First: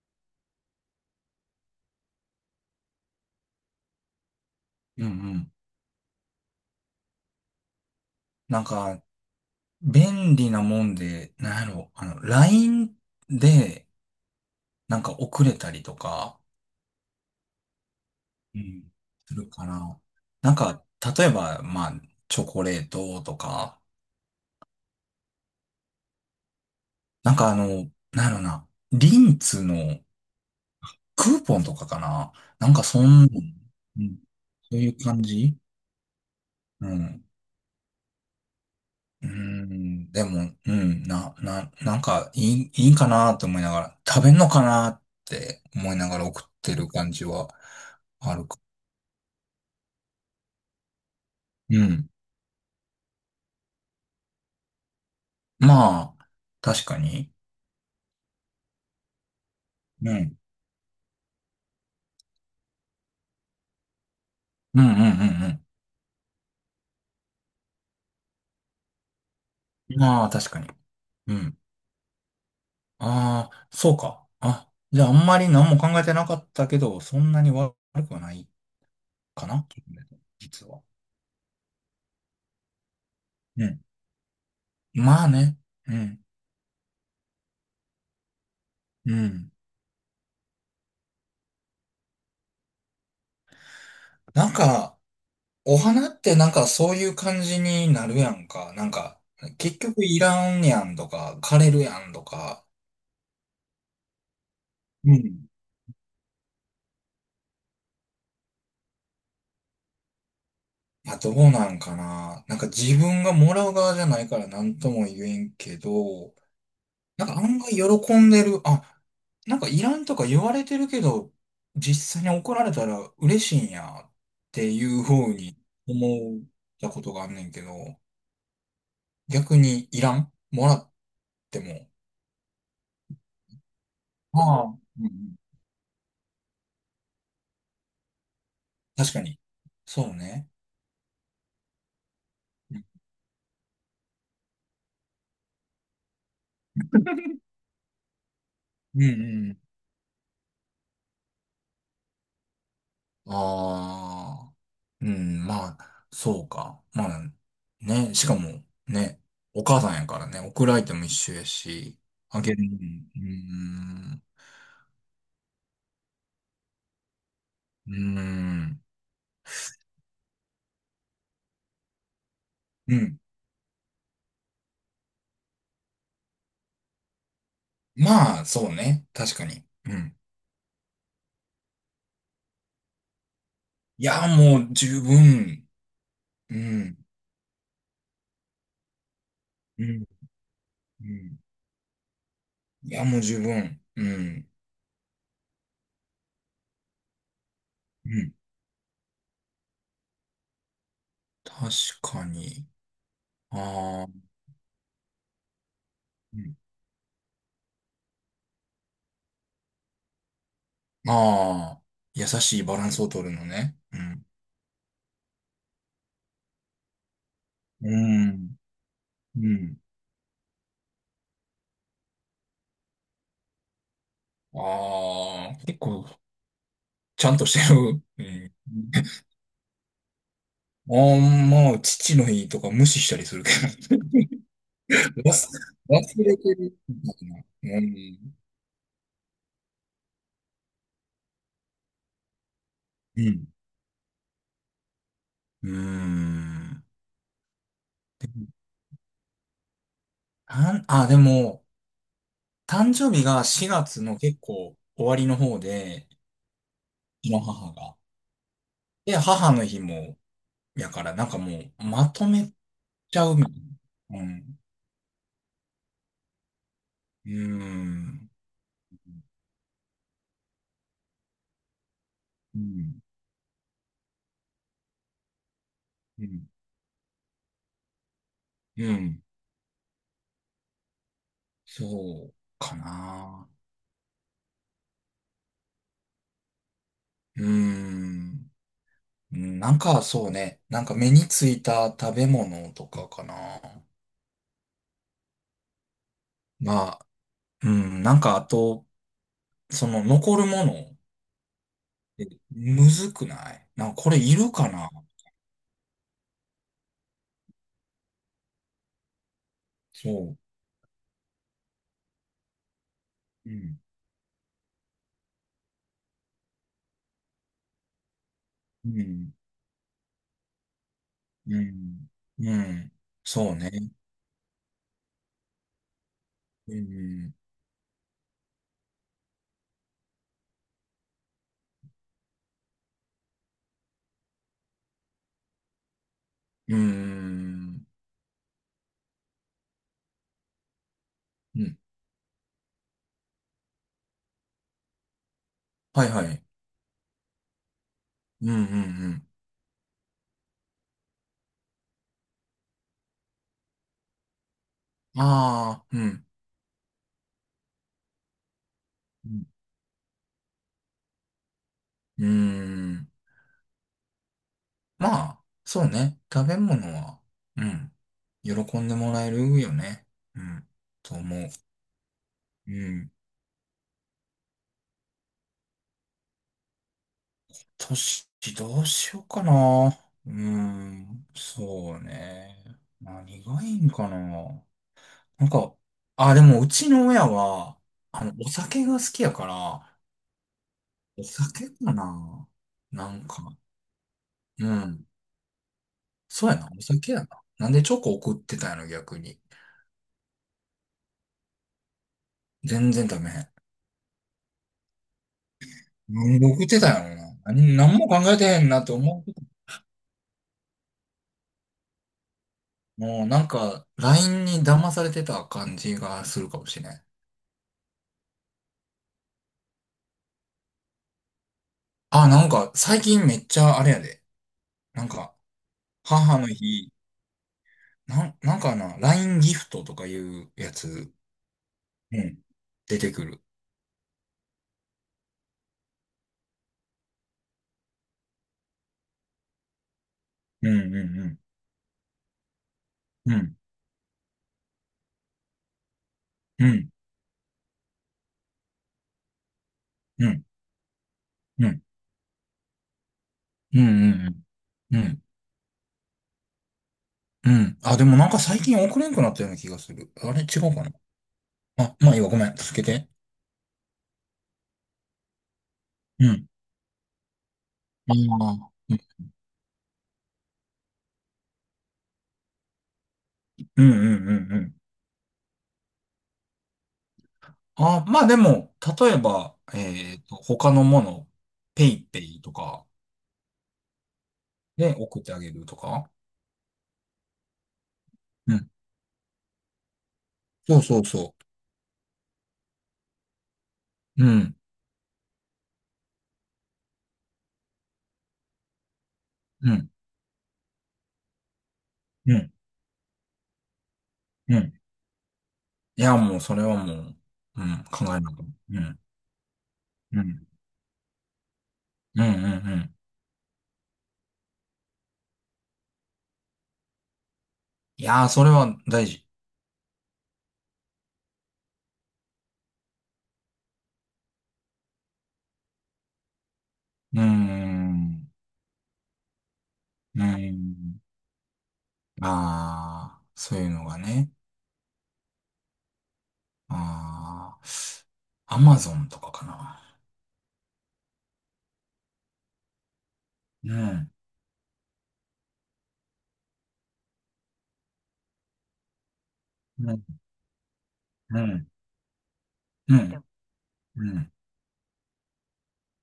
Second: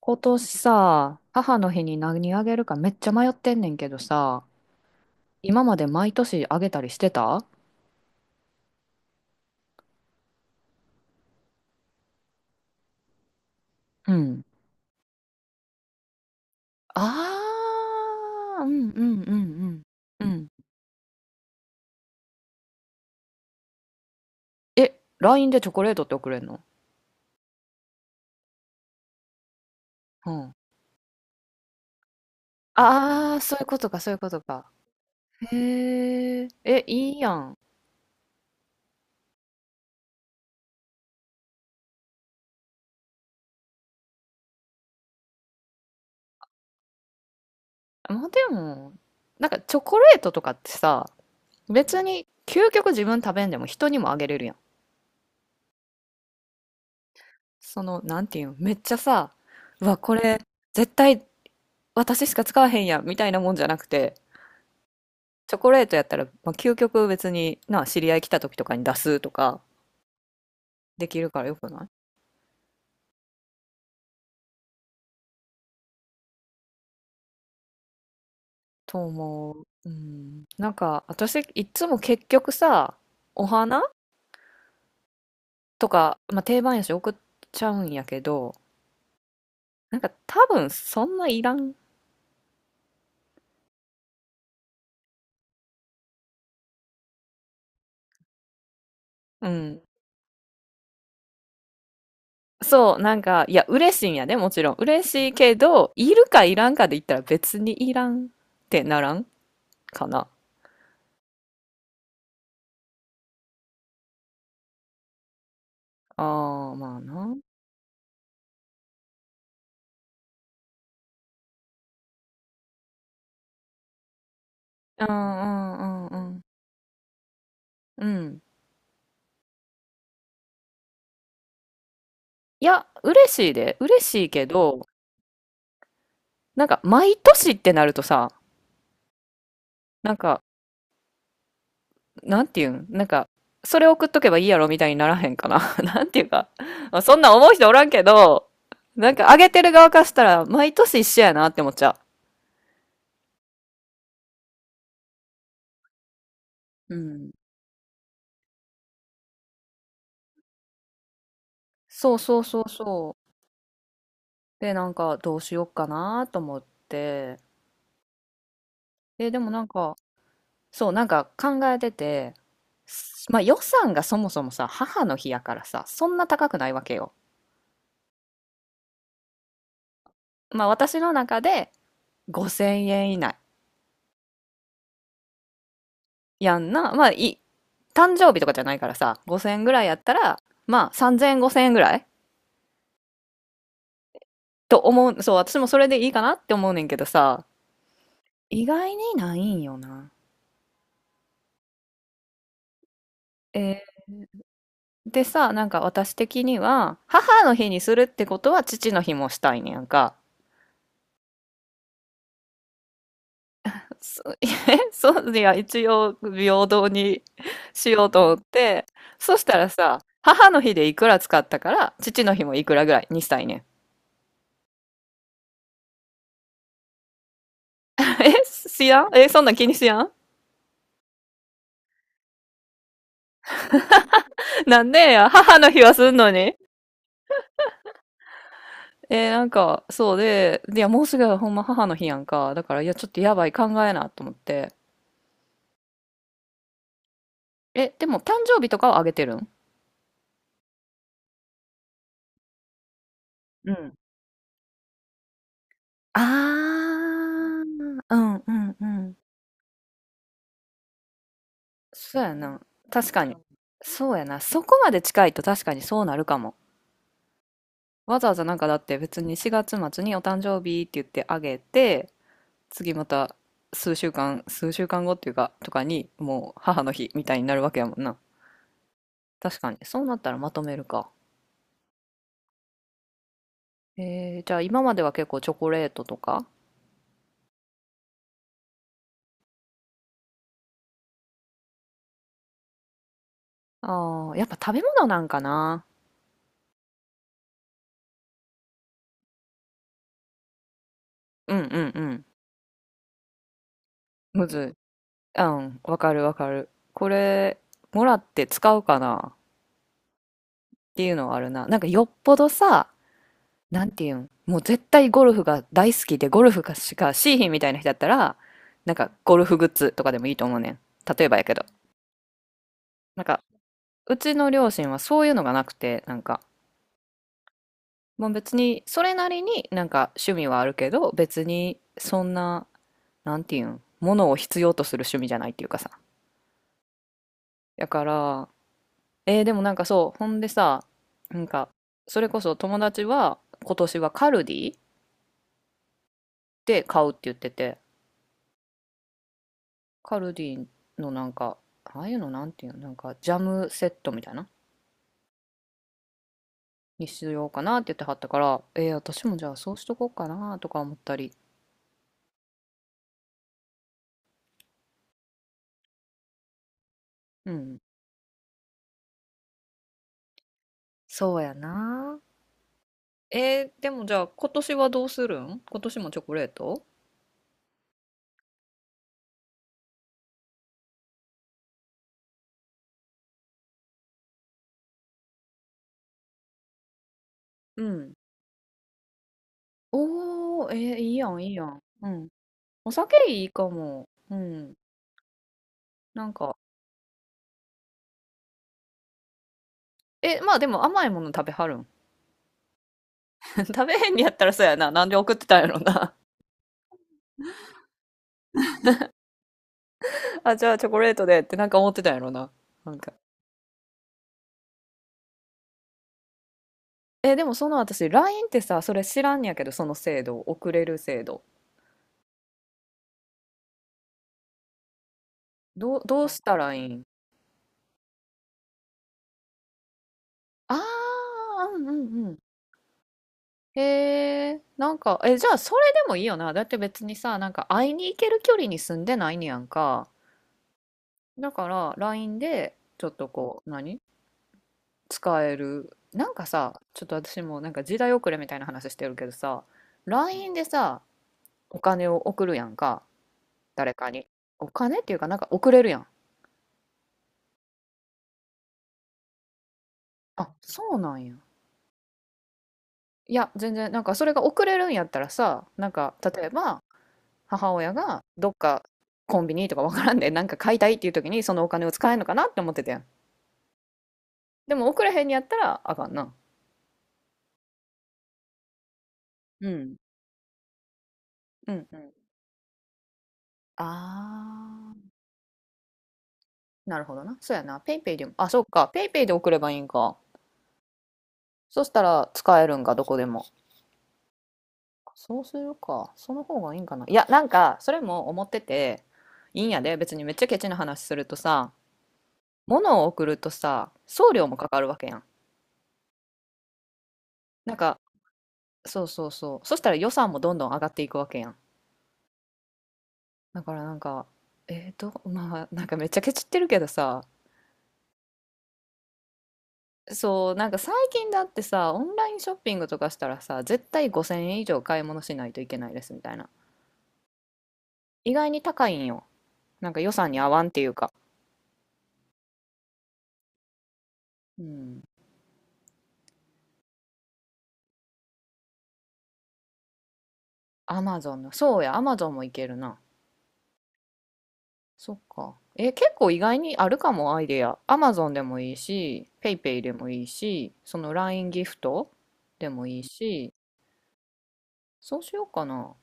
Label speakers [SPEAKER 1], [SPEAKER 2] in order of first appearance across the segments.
[SPEAKER 1] 今年さ、母の日に何あげるかめっちゃ迷ってんねんけどさ、
[SPEAKER 2] うんうん。
[SPEAKER 1] 今まで毎年あげたりしてた。
[SPEAKER 2] なんか、便利なもんで、なんやろ、あの、LINE で、
[SPEAKER 1] うん。
[SPEAKER 2] なんか遅れたりとか、
[SPEAKER 1] あ
[SPEAKER 2] う
[SPEAKER 1] ー、う
[SPEAKER 2] ん。
[SPEAKER 1] んうんうんう
[SPEAKER 2] するか
[SPEAKER 1] ん。
[SPEAKER 2] な。
[SPEAKER 1] うん。
[SPEAKER 2] なんか、例えば、まあ、チョコレートとか、
[SPEAKER 1] え、LINE でチョコレートって送れんの？
[SPEAKER 2] なんかあの、なんやろな、リンツの
[SPEAKER 1] うん。
[SPEAKER 2] クーポンとかかな。なんかう
[SPEAKER 1] あー、そういうことか、そういう
[SPEAKER 2] ん、
[SPEAKER 1] ことか。
[SPEAKER 2] そういう感じ。
[SPEAKER 1] へー。え、
[SPEAKER 2] う
[SPEAKER 1] いい
[SPEAKER 2] ん。
[SPEAKER 1] やん。
[SPEAKER 2] うーん、でも、うん、なんか、いいかなと思いながら、食べんのかなって思いながら送ってる感じは
[SPEAKER 1] まあ、
[SPEAKER 2] ある
[SPEAKER 1] で
[SPEAKER 2] か。
[SPEAKER 1] も、チョコレートとかってさ、
[SPEAKER 2] う
[SPEAKER 1] 別
[SPEAKER 2] ん。
[SPEAKER 1] に究極自分食べんでも人にもあげれるやん。
[SPEAKER 2] まあ、確かに。
[SPEAKER 1] その、なんていうの、めっちゃさ、うわ、こ
[SPEAKER 2] うん。
[SPEAKER 1] れ、絶対私しか使わへんやんみたいなもんじゃなくて、
[SPEAKER 2] うんうんう
[SPEAKER 1] チョ
[SPEAKER 2] ん
[SPEAKER 1] コレートやったら、まあ、究極別にな、知り合い来た時とかに出すとか
[SPEAKER 2] うん。まあ、確かに。
[SPEAKER 1] できる
[SPEAKER 2] う
[SPEAKER 1] からよ
[SPEAKER 2] ん。
[SPEAKER 1] くない？
[SPEAKER 2] ああ、そうか。あ、じゃあ、あんまり何も考えてなかったけど、そんなに悪くはない
[SPEAKER 1] と
[SPEAKER 2] か
[SPEAKER 1] 思う。
[SPEAKER 2] な、
[SPEAKER 1] うん。
[SPEAKER 2] 実は。
[SPEAKER 1] 私、いつも結局さ、お
[SPEAKER 2] うん。
[SPEAKER 1] 花
[SPEAKER 2] まあね。
[SPEAKER 1] と
[SPEAKER 2] う
[SPEAKER 1] か、
[SPEAKER 2] ん。
[SPEAKER 1] まあ、定番やし送っちゃうんやけど、
[SPEAKER 2] うん。
[SPEAKER 1] なんか多分そんないらん。
[SPEAKER 2] なんか、お花ってなんかそういう感じになるやんか。なんか、
[SPEAKER 1] う
[SPEAKER 2] 結
[SPEAKER 1] ん。
[SPEAKER 2] 局いらんやんとか、枯れるやんとか。
[SPEAKER 1] そう、いや、嬉しいんやね、もちろん。嬉
[SPEAKER 2] う
[SPEAKER 1] しい
[SPEAKER 2] ん。
[SPEAKER 1] けど、いるかいらんかで言ったら別にいらんってならんかな。
[SPEAKER 2] まあどうなんかな。なんか自分がもらう側じゃないから何とも言えんけど、
[SPEAKER 1] ああ、まあ
[SPEAKER 2] なん
[SPEAKER 1] な。
[SPEAKER 2] か案外喜んでる。あ、なんかいらんとか言われてるけど、実際に怒られたら嬉しいんやっていう
[SPEAKER 1] うんう
[SPEAKER 2] 風に
[SPEAKER 1] んうんう
[SPEAKER 2] 思っ
[SPEAKER 1] ん。
[SPEAKER 2] たことがあんねんけど、
[SPEAKER 1] うん。
[SPEAKER 2] 逆にいらんもらっても。
[SPEAKER 1] いや、嬉しいで、嬉しいけ
[SPEAKER 2] ああ。
[SPEAKER 1] ど、
[SPEAKER 2] うんうん、
[SPEAKER 1] 毎年ってなるとさ、
[SPEAKER 2] 確かに。そ
[SPEAKER 1] な
[SPEAKER 2] う
[SPEAKER 1] んか、
[SPEAKER 2] ね。
[SPEAKER 1] なんていう
[SPEAKER 2] う
[SPEAKER 1] ん、なんか、それ送っとけばいいやろみたいにならへんかな。なんていうか、まあそんなん思う人おらんけど、
[SPEAKER 2] んう
[SPEAKER 1] あげ
[SPEAKER 2] ん。
[SPEAKER 1] てる側からしたら、毎年一緒やなって思っちゃ
[SPEAKER 2] ああ、うん、まあ、そうか。
[SPEAKER 1] う。う
[SPEAKER 2] ま
[SPEAKER 1] ん。
[SPEAKER 2] あ、ね、しかも、ね、お母さんやからね、送る相手も一緒やし、
[SPEAKER 1] そうそ
[SPEAKER 2] あ
[SPEAKER 1] う
[SPEAKER 2] げ
[SPEAKER 1] そ
[SPEAKER 2] る
[SPEAKER 1] う
[SPEAKER 2] のも、
[SPEAKER 1] そ
[SPEAKER 2] うーん、
[SPEAKER 1] う。で、どうしよっかなと思って、
[SPEAKER 2] うーん、
[SPEAKER 1] え、でも考えてて、
[SPEAKER 2] うん。
[SPEAKER 1] まあ予算がそもそもさ、母の日やからさ、そんな高くないわけよ。
[SPEAKER 2] まあ、そうね、確かに。うん。
[SPEAKER 1] まあ私の中で5000円以内
[SPEAKER 2] いや、もう十分、う
[SPEAKER 1] やんな。
[SPEAKER 2] ん、
[SPEAKER 1] まあい、誕生日とかじゃないからさ、5000円ぐ
[SPEAKER 2] う
[SPEAKER 1] らいやっ
[SPEAKER 2] ん、
[SPEAKER 1] たら、まあ
[SPEAKER 2] う
[SPEAKER 1] 3000
[SPEAKER 2] ん。
[SPEAKER 1] 円5000円ぐらい
[SPEAKER 2] いや、もう十分、うん、
[SPEAKER 1] と思う。そう、私もそれでいいかなって思うねんけどさ、
[SPEAKER 2] うん。
[SPEAKER 1] 意外にないんよな。
[SPEAKER 2] 確かに。
[SPEAKER 1] えー
[SPEAKER 2] ああ、
[SPEAKER 1] でさ、なんか私
[SPEAKER 2] う
[SPEAKER 1] 的
[SPEAKER 2] ん、
[SPEAKER 1] には、母の日にするってことは父の日もしたいねやんか。
[SPEAKER 2] ああ、優しいバランスを取るのね。う
[SPEAKER 1] そ
[SPEAKER 2] ん、
[SPEAKER 1] えそういや一応平等に
[SPEAKER 2] う
[SPEAKER 1] しようと思っ
[SPEAKER 2] ん。
[SPEAKER 1] てそし
[SPEAKER 2] う
[SPEAKER 1] たら
[SPEAKER 2] ん。
[SPEAKER 1] さ母の日でいくら使ったから父の日もいくらぐらいにしたいねん。
[SPEAKER 2] ああ、結構、ちゃんとしてる。う
[SPEAKER 1] え、
[SPEAKER 2] ん、
[SPEAKER 1] しやんえ、そんなん気にしやん。
[SPEAKER 2] あんまあ、父の日とか無視したりするけど。
[SPEAKER 1] なんで や、
[SPEAKER 2] 忘、
[SPEAKER 1] 母の日はすん
[SPEAKER 2] 忘
[SPEAKER 1] の
[SPEAKER 2] れ
[SPEAKER 1] に。
[SPEAKER 2] てるみたいな。うん。
[SPEAKER 1] えーなんか、そうで、いや、もうすぐほんま母の日やんか。だから、いや、ちょっと
[SPEAKER 2] う
[SPEAKER 1] やば
[SPEAKER 2] ん。
[SPEAKER 1] い、考えなと思って。
[SPEAKER 2] うーん。
[SPEAKER 1] え、でも、誕生日とかはあげてるん？
[SPEAKER 2] たんあ、でも、誕生日が
[SPEAKER 1] う
[SPEAKER 2] 4
[SPEAKER 1] ん。
[SPEAKER 2] 月の結構終わりの方で、
[SPEAKER 1] あ
[SPEAKER 2] うちの
[SPEAKER 1] ー、
[SPEAKER 2] 母が。
[SPEAKER 1] うんうんうん。
[SPEAKER 2] で、母の日も、やから、なんかもう、ま
[SPEAKER 1] そう
[SPEAKER 2] と
[SPEAKER 1] や
[SPEAKER 2] め
[SPEAKER 1] な。確
[SPEAKER 2] ち
[SPEAKER 1] か
[SPEAKER 2] ゃ
[SPEAKER 1] に。
[SPEAKER 2] うみたい
[SPEAKER 1] そう
[SPEAKER 2] な。う
[SPEAKER 1] やな。
[SPEAKER 2] ん。
[SPEAKER 1] そこまで近いと確かにそうなるかも。
[SPEAKER 2] うー
[SPEAKER 1] わざ
[SPEAKER 2] ん。
[SPEAKER 1] わざなんかだって別に4月末にお誕生日って言ってあげて、
[SPEAKER 2] う
[SPEAKER 1] 次
[SPEAKER 2] ん。
[SPEAKER 1] また数週間、数週間後っていうか、とかに、
[SPEAKER 2] うん。
[SPEAKER 1] もう母の日みたいになるわけやもんな。
[SPEAKER 2] うん。
[SPEAKER 1] 確かに。そうなったらまとめるか。
[SPEAKER 2] そうかな。
[SPEAKER 1] えー、じゃあ今までは結構チョコレートとか？
[SPEAKER 2] うーん。なんかそうね。なんか目についた食べ物とかかな。
[SPEAKER 1] ああ、やっぱ食べ物なんかな。
[SPEAKER 2] まあ、うん。なんかあと、その残るもの、
[SPEAKER 1] うんうんう
[SPEAKER 2] え
[SPEAKER 1] ん。
[SPEAKER 2] むずくない？なんかこれい
[SPEAKER 1] む
[SPEAKER 2] るか
[SPEAKER 1] ずい。
[SPEAKER 2] な？
[SPEAKER 1] うん、わかるわかる。これ、もらって使うかなっ
[SPEAKER 2] そ
[SPEAKER 1] ていうのはあるな。なんかよっぽどさ、
[SPEAKER 2] う。うん。
[SPEAKER 1] なんていうん、もう絶対ゴルフが大好きでゴルフがしかしーひんみたいな人だったら、
[SPEAKER 2] う
[SPEAKER 1] なんか
[SPEAKER 2] ん。
[SPEAKER 1] ゴルフグッズとかでもいいと思うねん。例えばやけ
[SPEAKER 2] う
[SPEAKER 1] ど。
[SPEAKER 2] ん。うん。
[SPEAKER 1] なんか
[SPEAKER 2] そうね。
[SPEAKER 1] うちの両親はそういうのがなくて、
[SPEAKER 2] うん。
[SPEAKER 1] もう別に、それなりになんか趣味はあるけど、別にそんな、なんていうん、ものを必要とする趣味じゃないっていうかさ。
[SPEAKER 2] うん。
[SPEAKER 1] だから、えーでもなんかそう、ほんでさ、なん
[SPEAKER 2] う
[SPEAKER 1] か、
[SPEAKER 2] ん。
[SPEAKER 1] それこそ友達は今年はカルディ
[SPEAKER 2] はいはい。
[SPEAKER 1] で買うって言ってて、
[SPEAKER 2] うんうん
[SPEAKER 1] カルディのなんか、ああいうのなんていうの、なんかジャムセットみたいな、
[SPEAKER 2] うん。ああ、うん。
[SPEAKER 1] にしようかなって言ってはったから、えー私
[SPEAKER 2] う
[SPEAKER 1] もじ
[SPEAKER 2] ん。
[SPEAKER 1] ゃあそうしとこうかなとか思ったり。
[SPEAKER 2] うん、まあ、そうね。食べ物は、
[SPEAKER 1] う
[SPEAKER 2] う
[SPEAKER 1] ん。
[SPEAKER 2] ん。喜んでもらえるよね。うん。と
[SPEAKER 1] そ
[SPEAKER 2] 思
[SPEAKER 1] う
[SPEAKER 2] う。
[SPEAKER 1] やなー
[SPEAKER 2] うん。
[SPEAKER 1] えーでもじゃあ今年はどうするん？今年もチョコレート？
[SPEAKER 2] 年、どうしようかな。うん。そうね。何がいいんかな。なんか、あ、でも、うちの親は、
[SPEAKER 1] うん。
[SPEAKER 2] あの、お酒が好きやから、
[SPEAKER 1] おー、えーいい
[SPEAKER 2] お
[SPEAKER 1] やん、いいや
[SPEAKER 2] 酒
[SPEAKER 1] ん。
[SPEAKER 2] か
[SPEAKER 1] うん。
[SPEAKER 2] な。
[SPEAKER 1] お
[SPEAKER 2] な
[SPEAKER 1] 酒
[SPEAKER 2] んか、
[SPEAKER 1] いいかも。う
[SPEAKER 2] う
[SPEAKER 1] ん。
[SPEAKER 2] ん。
[SPEAKER 1] なん
[SPEAKER 2] そう
[SPEAKER 1] か、
[SPEAKER 2] やな。お酒やな。なんでチョコ送ってたんやろ、逆に。
[SPEAKER 1] え、まあでも甘いもの食べはるん？
[SPEAKER 2] 全然ダメ。
[SPEAKER 1] 食べへんにやったらそうやな。なんで送ってたんやろな。
[SPEAKER 2] 送僕ってたよな。何も考えてへんなと思
[SPEAKER 1] あ、じゃあチョコレートでってなんか思ってたんやろな。なん
[SPEAKER 2] う。
[SPEAKER 1] か。
[SPEAKER 2] もうなんか、LINE に騙されてた感じがするかもしれない。
[SPEAKER 1] えでもその私、LINE ってさ、それ知らんやけど、その制度、送れる制度。
[SPEAKER 2] あ、なんか、最近めっちゃあれやで。なんか、
[SPEAKER 1] どう、どう
[SPEAKER 2] 母
[SPEAKER 1] し
[SPEAKER 2] の
[SPEAKER 1] たらいい
[SPEAKER 2] 日、
[SPEAKER 1] ん？
[SPEAKER 2] なんかな、LINE ギフトとかいうや
[SPEAKER 1] あ
[SPEAKER 2] つ、
[SPEAKER 1] あー、うんう
[SPEAKER 2] う
[SPEAKER 1] んうん。
[SPEAKER 2] ん、出てくる。
[SPEAKER 1] へえ、なんか、え、じゃあそれでもいいよな。だって別にさ、なんか会いに行ける距離に住んでないねやんか。
[SPEAKER 2] うんう
[SPEAKER 1] だから LINE でちょっと
[SPEAKER 2] んうん。うん、
[SPEAKER 1] こう、何使える。なんか
[SPEAKER 2] う
[SPEAKER 1] さ、
[SPEAKER 2] ん、
[SPEAKER 1] ちょっと私もなんか時代遅れみたいな話してるけどさ、
[SPEAKER 2] うん、
[SPEAKER 1] LINE でさ、
[SPEAKER 2] う
[SPEAKER 1] お
[SPEAKER 2] ん、
[SPEAKER 1] 金を送るやんか、
[SPEAKER 2] う
[SPEAKER 1] 誰かに。
[SPEAKER 2] ん、
[SPEAKER 1] お
[SPEAKER 2] うん、う
[SPEAKER 1] 金っていう
[SPEAKER 2] ん。
[SPEAKER 1] かなんか送れるやん。
[SPEAKER 2] うん、あ、でもなんか最近送れんくなったような気がする。あれ違
[SPEAKER 1] あ、
[SPEAKER 2] うか
[SPEAKER 1] そ
[SPEAKER 2] な。
[SPEAKER 1] うなんや。
[SPEAKER 2] あ、まあいいわ、ごめん。続けて。
[SPEAKER 1] いや、全然、なんかそれが送れるんやったらさ、なんか
[SPEAKER 2] う
[SPEAKER 1] 例
[SPEAKER 2] ん。
[SPEAKER 1] えば、母親
[SPEAKER 2] あ
[SPEAKER 1] がどっか
[SPEAKER 2] あ。
[SPEAKER 1] コンビニとかわからんでなんか買いたいっていう時にそのお金を使えんのかなって思ってたやん。
[SPEAKER 2] うんうんうんう
[SPEAKER 1] で
[SPEAKER 2] ん、
[SPEAKER 1] も送らへんにやったらあかんな。
[SPEAKER 2] あ、まあでも、例えば、
[SPEAKER 1] うん。
[SPEAKER 2] 他のもの、
[SPEAKER 1] うん
[SPEAKER 2] ペ
[SPEAKER 1] う
[SPEAKER 2] イ
[SPEAKER 1] ん
[SPEAKER 2] ペイとかで
[SPEAKER 1] あ
[SPEAKER 2] 送ってあげるとか。
[SPEAKER 1] ーなるほどなそうやなペイペイでもあ
[SPEAKER 2] う
[SPEAKER 1] そう
[SPEAKER 2] ん。
[SPEAKER 1] かペイペイで送ればいいんか。
[SPEAKER 2] そうそうそ
[SPEAKER 1] そしたら使えるんかどこでも。
[SPEAKER 2] う。うん。
[SPEAKER 1] そうするかその方がいいんかな。いやなんかそれも思ってていいん
[SPEAKER 2] う
[SPEAKER 1] や
[SPEAKER 2] ん。
[SPEAKER 1] で別にめっちゃケチな話するとさ
[SPEAKER 2] うん。
[SPEAKER 1] 物を送るとさ送料も
[SPEAKER 2] う
[SPEAKER 1] か
[SPEAKER 2] ん。
[SPEAKER 1] かるわけやん。
[SPEAKER 2] いや、もう、それはもう、う
[SPEAKER 1] なん
[SPEAKER 2] ん、
[SPEAKER 1] か
[SPEAKER 2] 考えなくて。うん。
[SPEAKER 1] そうそうそうそしたら予
[SPEAKER 2] う
[SPEAKER 1] 算も
[SPEAKER 2] ん。
[SPEAKER 1] どんどん上がっていくわけやん。
[SPEAKER 2] うん。うん。うん、
[SPEAKER 1] だからなんか、えーと、まあなんかめっちゃケチってるけどさ、
[SPEAKER 2] いやー、それは大事。
[SPEAKER 1] そう、なんか最近だってさ、オンラインショッピングとかしたらさ、絶対5000円以上買い物しないといけないですみたいな。
[SPEAKER 2] うーん。
[SPEAKER 1] 意外に高いんよ。なんか予
[SPEAKER 2] う
[SPEAKER 1] 算に合
[SPEAKER 2] ー
[SPEAKER 1] わんっていう
[SPEAKER 2] ん。
[SPEAKER 1] か。
[SPEAKER 2] ああ、そういうのがね。
[SPEAKER 1] うん。
[SPEAKER 2] ああ、アマゾンとかかな。
[SPEAKER 1] アマゾンの、そうや、アマゾンもいけるな。
[SPEAKER 2] うん。
[SPEAKER 1] そっか。え、結構意外にあるかも、アイデア。アマゾンでもいいし、ペイペイで
[SPEAKER 2] うん。
[SPEAKER 1] もいいし、その
[SPEAKER 2] う
[SPEAKER 1] LINE ギ
[SPEAKER 2] ん。
[SPEAKER 1] フトでも
[SPEAKER 2] う
[SPEAKER 1] いい
[SPEAKER 2] ん。
[SPEAKER 1] し、
[SPEAKER 2] うん。
[SPEAKER 1] そうしようかな。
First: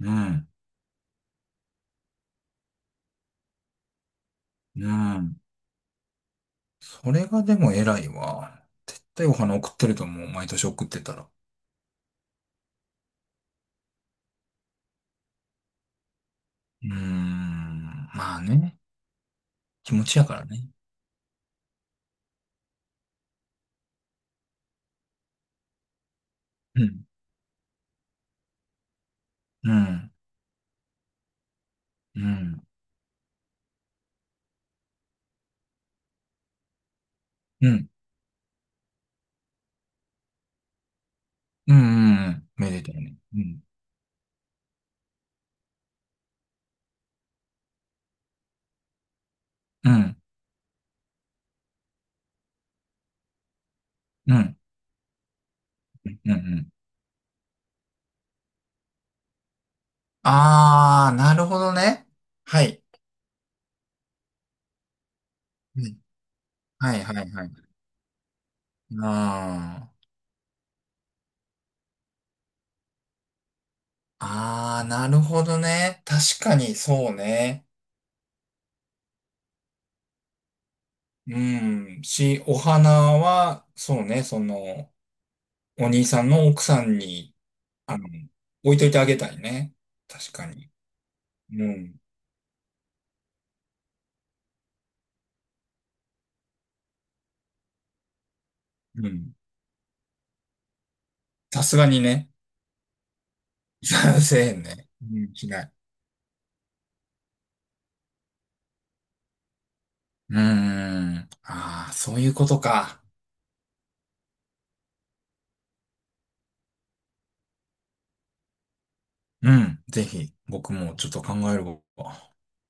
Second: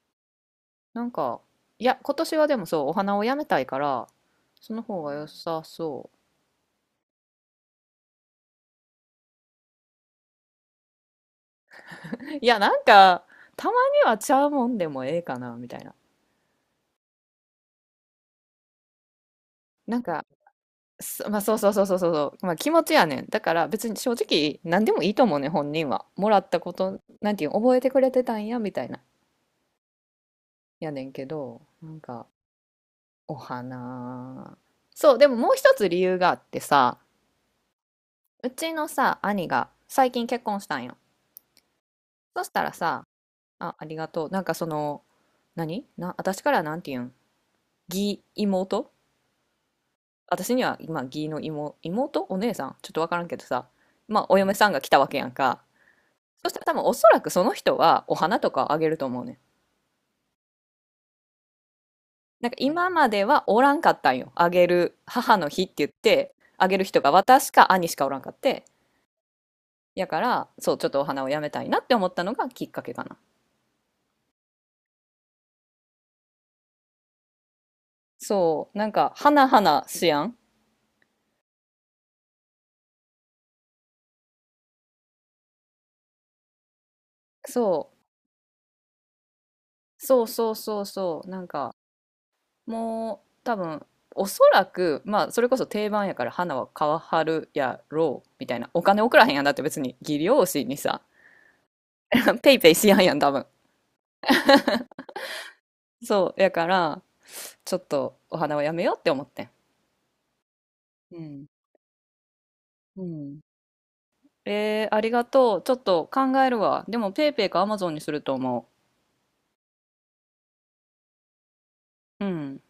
[SPEAKER 2] うん。
[SPEAKER 1] なんか、いや、今年はでもそう、お花をやめたいから、その
[SPEAKER 2] う
[SPEAKER 1] 方が良
[SPEAKER 2] ん。
[SPEAKER 1] さそ
[SPEAKER 2] それがでも偉いわ。絶対お花送ってると思う。毎年送ってたら。う
[SPEAKER 1] う。いや、なんか、たまにはちゃうもんでもええかな、みたいな。
[SPEAKER 2] ーん。まあね。気
[SPEAKER 1] なん
[SPEAKER 2] 持ち
[SPEAKER 1] か、
[SPEAKER 2] やからね。
[SPEAKER 1] まあ、そうそうそうそうそうそう、まあ、気持ちやねん。だから別に正直、何でもいいと思うねん、本人は。もらったこ
[SPEAKER 2] う
[SPEAKER 1] と、
[SPEAKER 2] ん。
[SPEAKER 1] なんていうの、覚えてくれてたんや、みたいな。
[SPEAKER 2] うん。
[SPEAKER 1] やねんけど、なん
[SPEAKER 2] う
[SPEAKER 1] か、
[SPEAKER 2] ん。
[SPEAKER 1] お花。そう、でももう一つ理由があってさ、
[SPEAKER 2] うん。
[SPEAKER 1] うちのさ、兄が最近結婚したんよ。
[SPEAKER 2] うん。う
[SPEAKER 1] そ
[SPEAKER 2] ん、
[SPEAKER 1] した
[SPEAKER 2] め
[SPEAKER 1] ら
[SPEAKER 2] でたい
[SPEAKER 1] さ、
[SPEAKER 2] ね。うん。
[SPEAKER 1] あ、ありがとう。なんかその、何な、私からなんて言うん、義妹、
[SPEAKER 2] うん。
[SPEAKER 1] 私には今、義の妹、妹お姉さんちょっとわからんけどさ。まあ、
[SPEAKER 2] う
[SPEAKER 1] お嫁
[SPEAKER 2] ん。
[SPEAKER 1] さんが来たわけやんか。
[SPEAKER 2] うん。う
[SPEAKER 1] そしたら
[SPEAKER 2] ん、
[SPEAKER 1] 多分おそらくその人はお花とかをあげると思うねん。
[SPEAKER 2] あー、なるほどね。
[SPEAKER 1] なんか
[SPEAKER 2] はい。
[SPEAKER 1] 今まではおらんかったんよ。あげる、母の日って
[SPEAKER 2] う
[SPEAKER 1] 言っ
[SPEAKER 2] ん、
[SPEAKER 1] て、あげる
[SPEAKER 2] は
[SPEAKER 1] 人
[SPEAKER 2] い、
[SPEAKER 1] が
[SPEAKER 2] はい、は
[SPEAKER 1] 私
[SPEAKER 2] い。
[SPEAKER 1] か兄しかおらんかって。
[SPEAKER 2] あ
[SPEAKER 1] や
[SPEAKER 2] ー。
[SPEAKER 1] から、そう、ちょっとお花をやめたいなって思ったのがきっかけかな。
[SPEAKER 2] あー、なるほどね。確かに、そうね。
[SPEAKER 1] そう、なんか、花々しやん。
[SPEAKER 2] うん。お花は、そうね、その、お兄さんの奥さんに、
[SPEAKER 1] そ
[SPEAKER 2] あの、置いといてあげたいね。
[SPEAKER 1] う、そう
[SPEAKER 2] 確か
[SPEAKER 1] そう
[SPEAKER 2] に。
[SPEAKER 1] そうそう、なん
[SPEAKER 2] う
[SPEAKER 1] か、
[SPEAKER 2] ん。
[SPEAKER 1] もう多分おそらくまあそれこそ定番やから花は買わはるやろうみたいな。お金
[SPEAKER 2] う
[SPEAKER 1] 送らへん
[SPEAKER 2] ん。
[SPEAKER 1] やんだって別に技量士にさ
[SPEAKER 2] さすがにね。
[SPEAKER 1] ペイペイしやんやん多分。
[SPEAKER 2] せえへんね。うん、しない。
[SPEAKER 1] そうやからちょっとお花はやめようって思ってん。
[SPEAKER 2] うー
[SPEAKER 1] う
[SPEAKER 2] ん。
[SPEAKER 1] ん。
[SPEAKER 2] ああ、そういうこと
[SPEAKER 1] う
[SPEAKER 2] か。
[SPEAKER 1] ん。えー、ありがとうちょっと考えるわでもペイペイかアマゾンにすると思
[SPEAKER 2] うん。ぜひ、僕もちょっと考える
[SPEAKER 1] う。うん。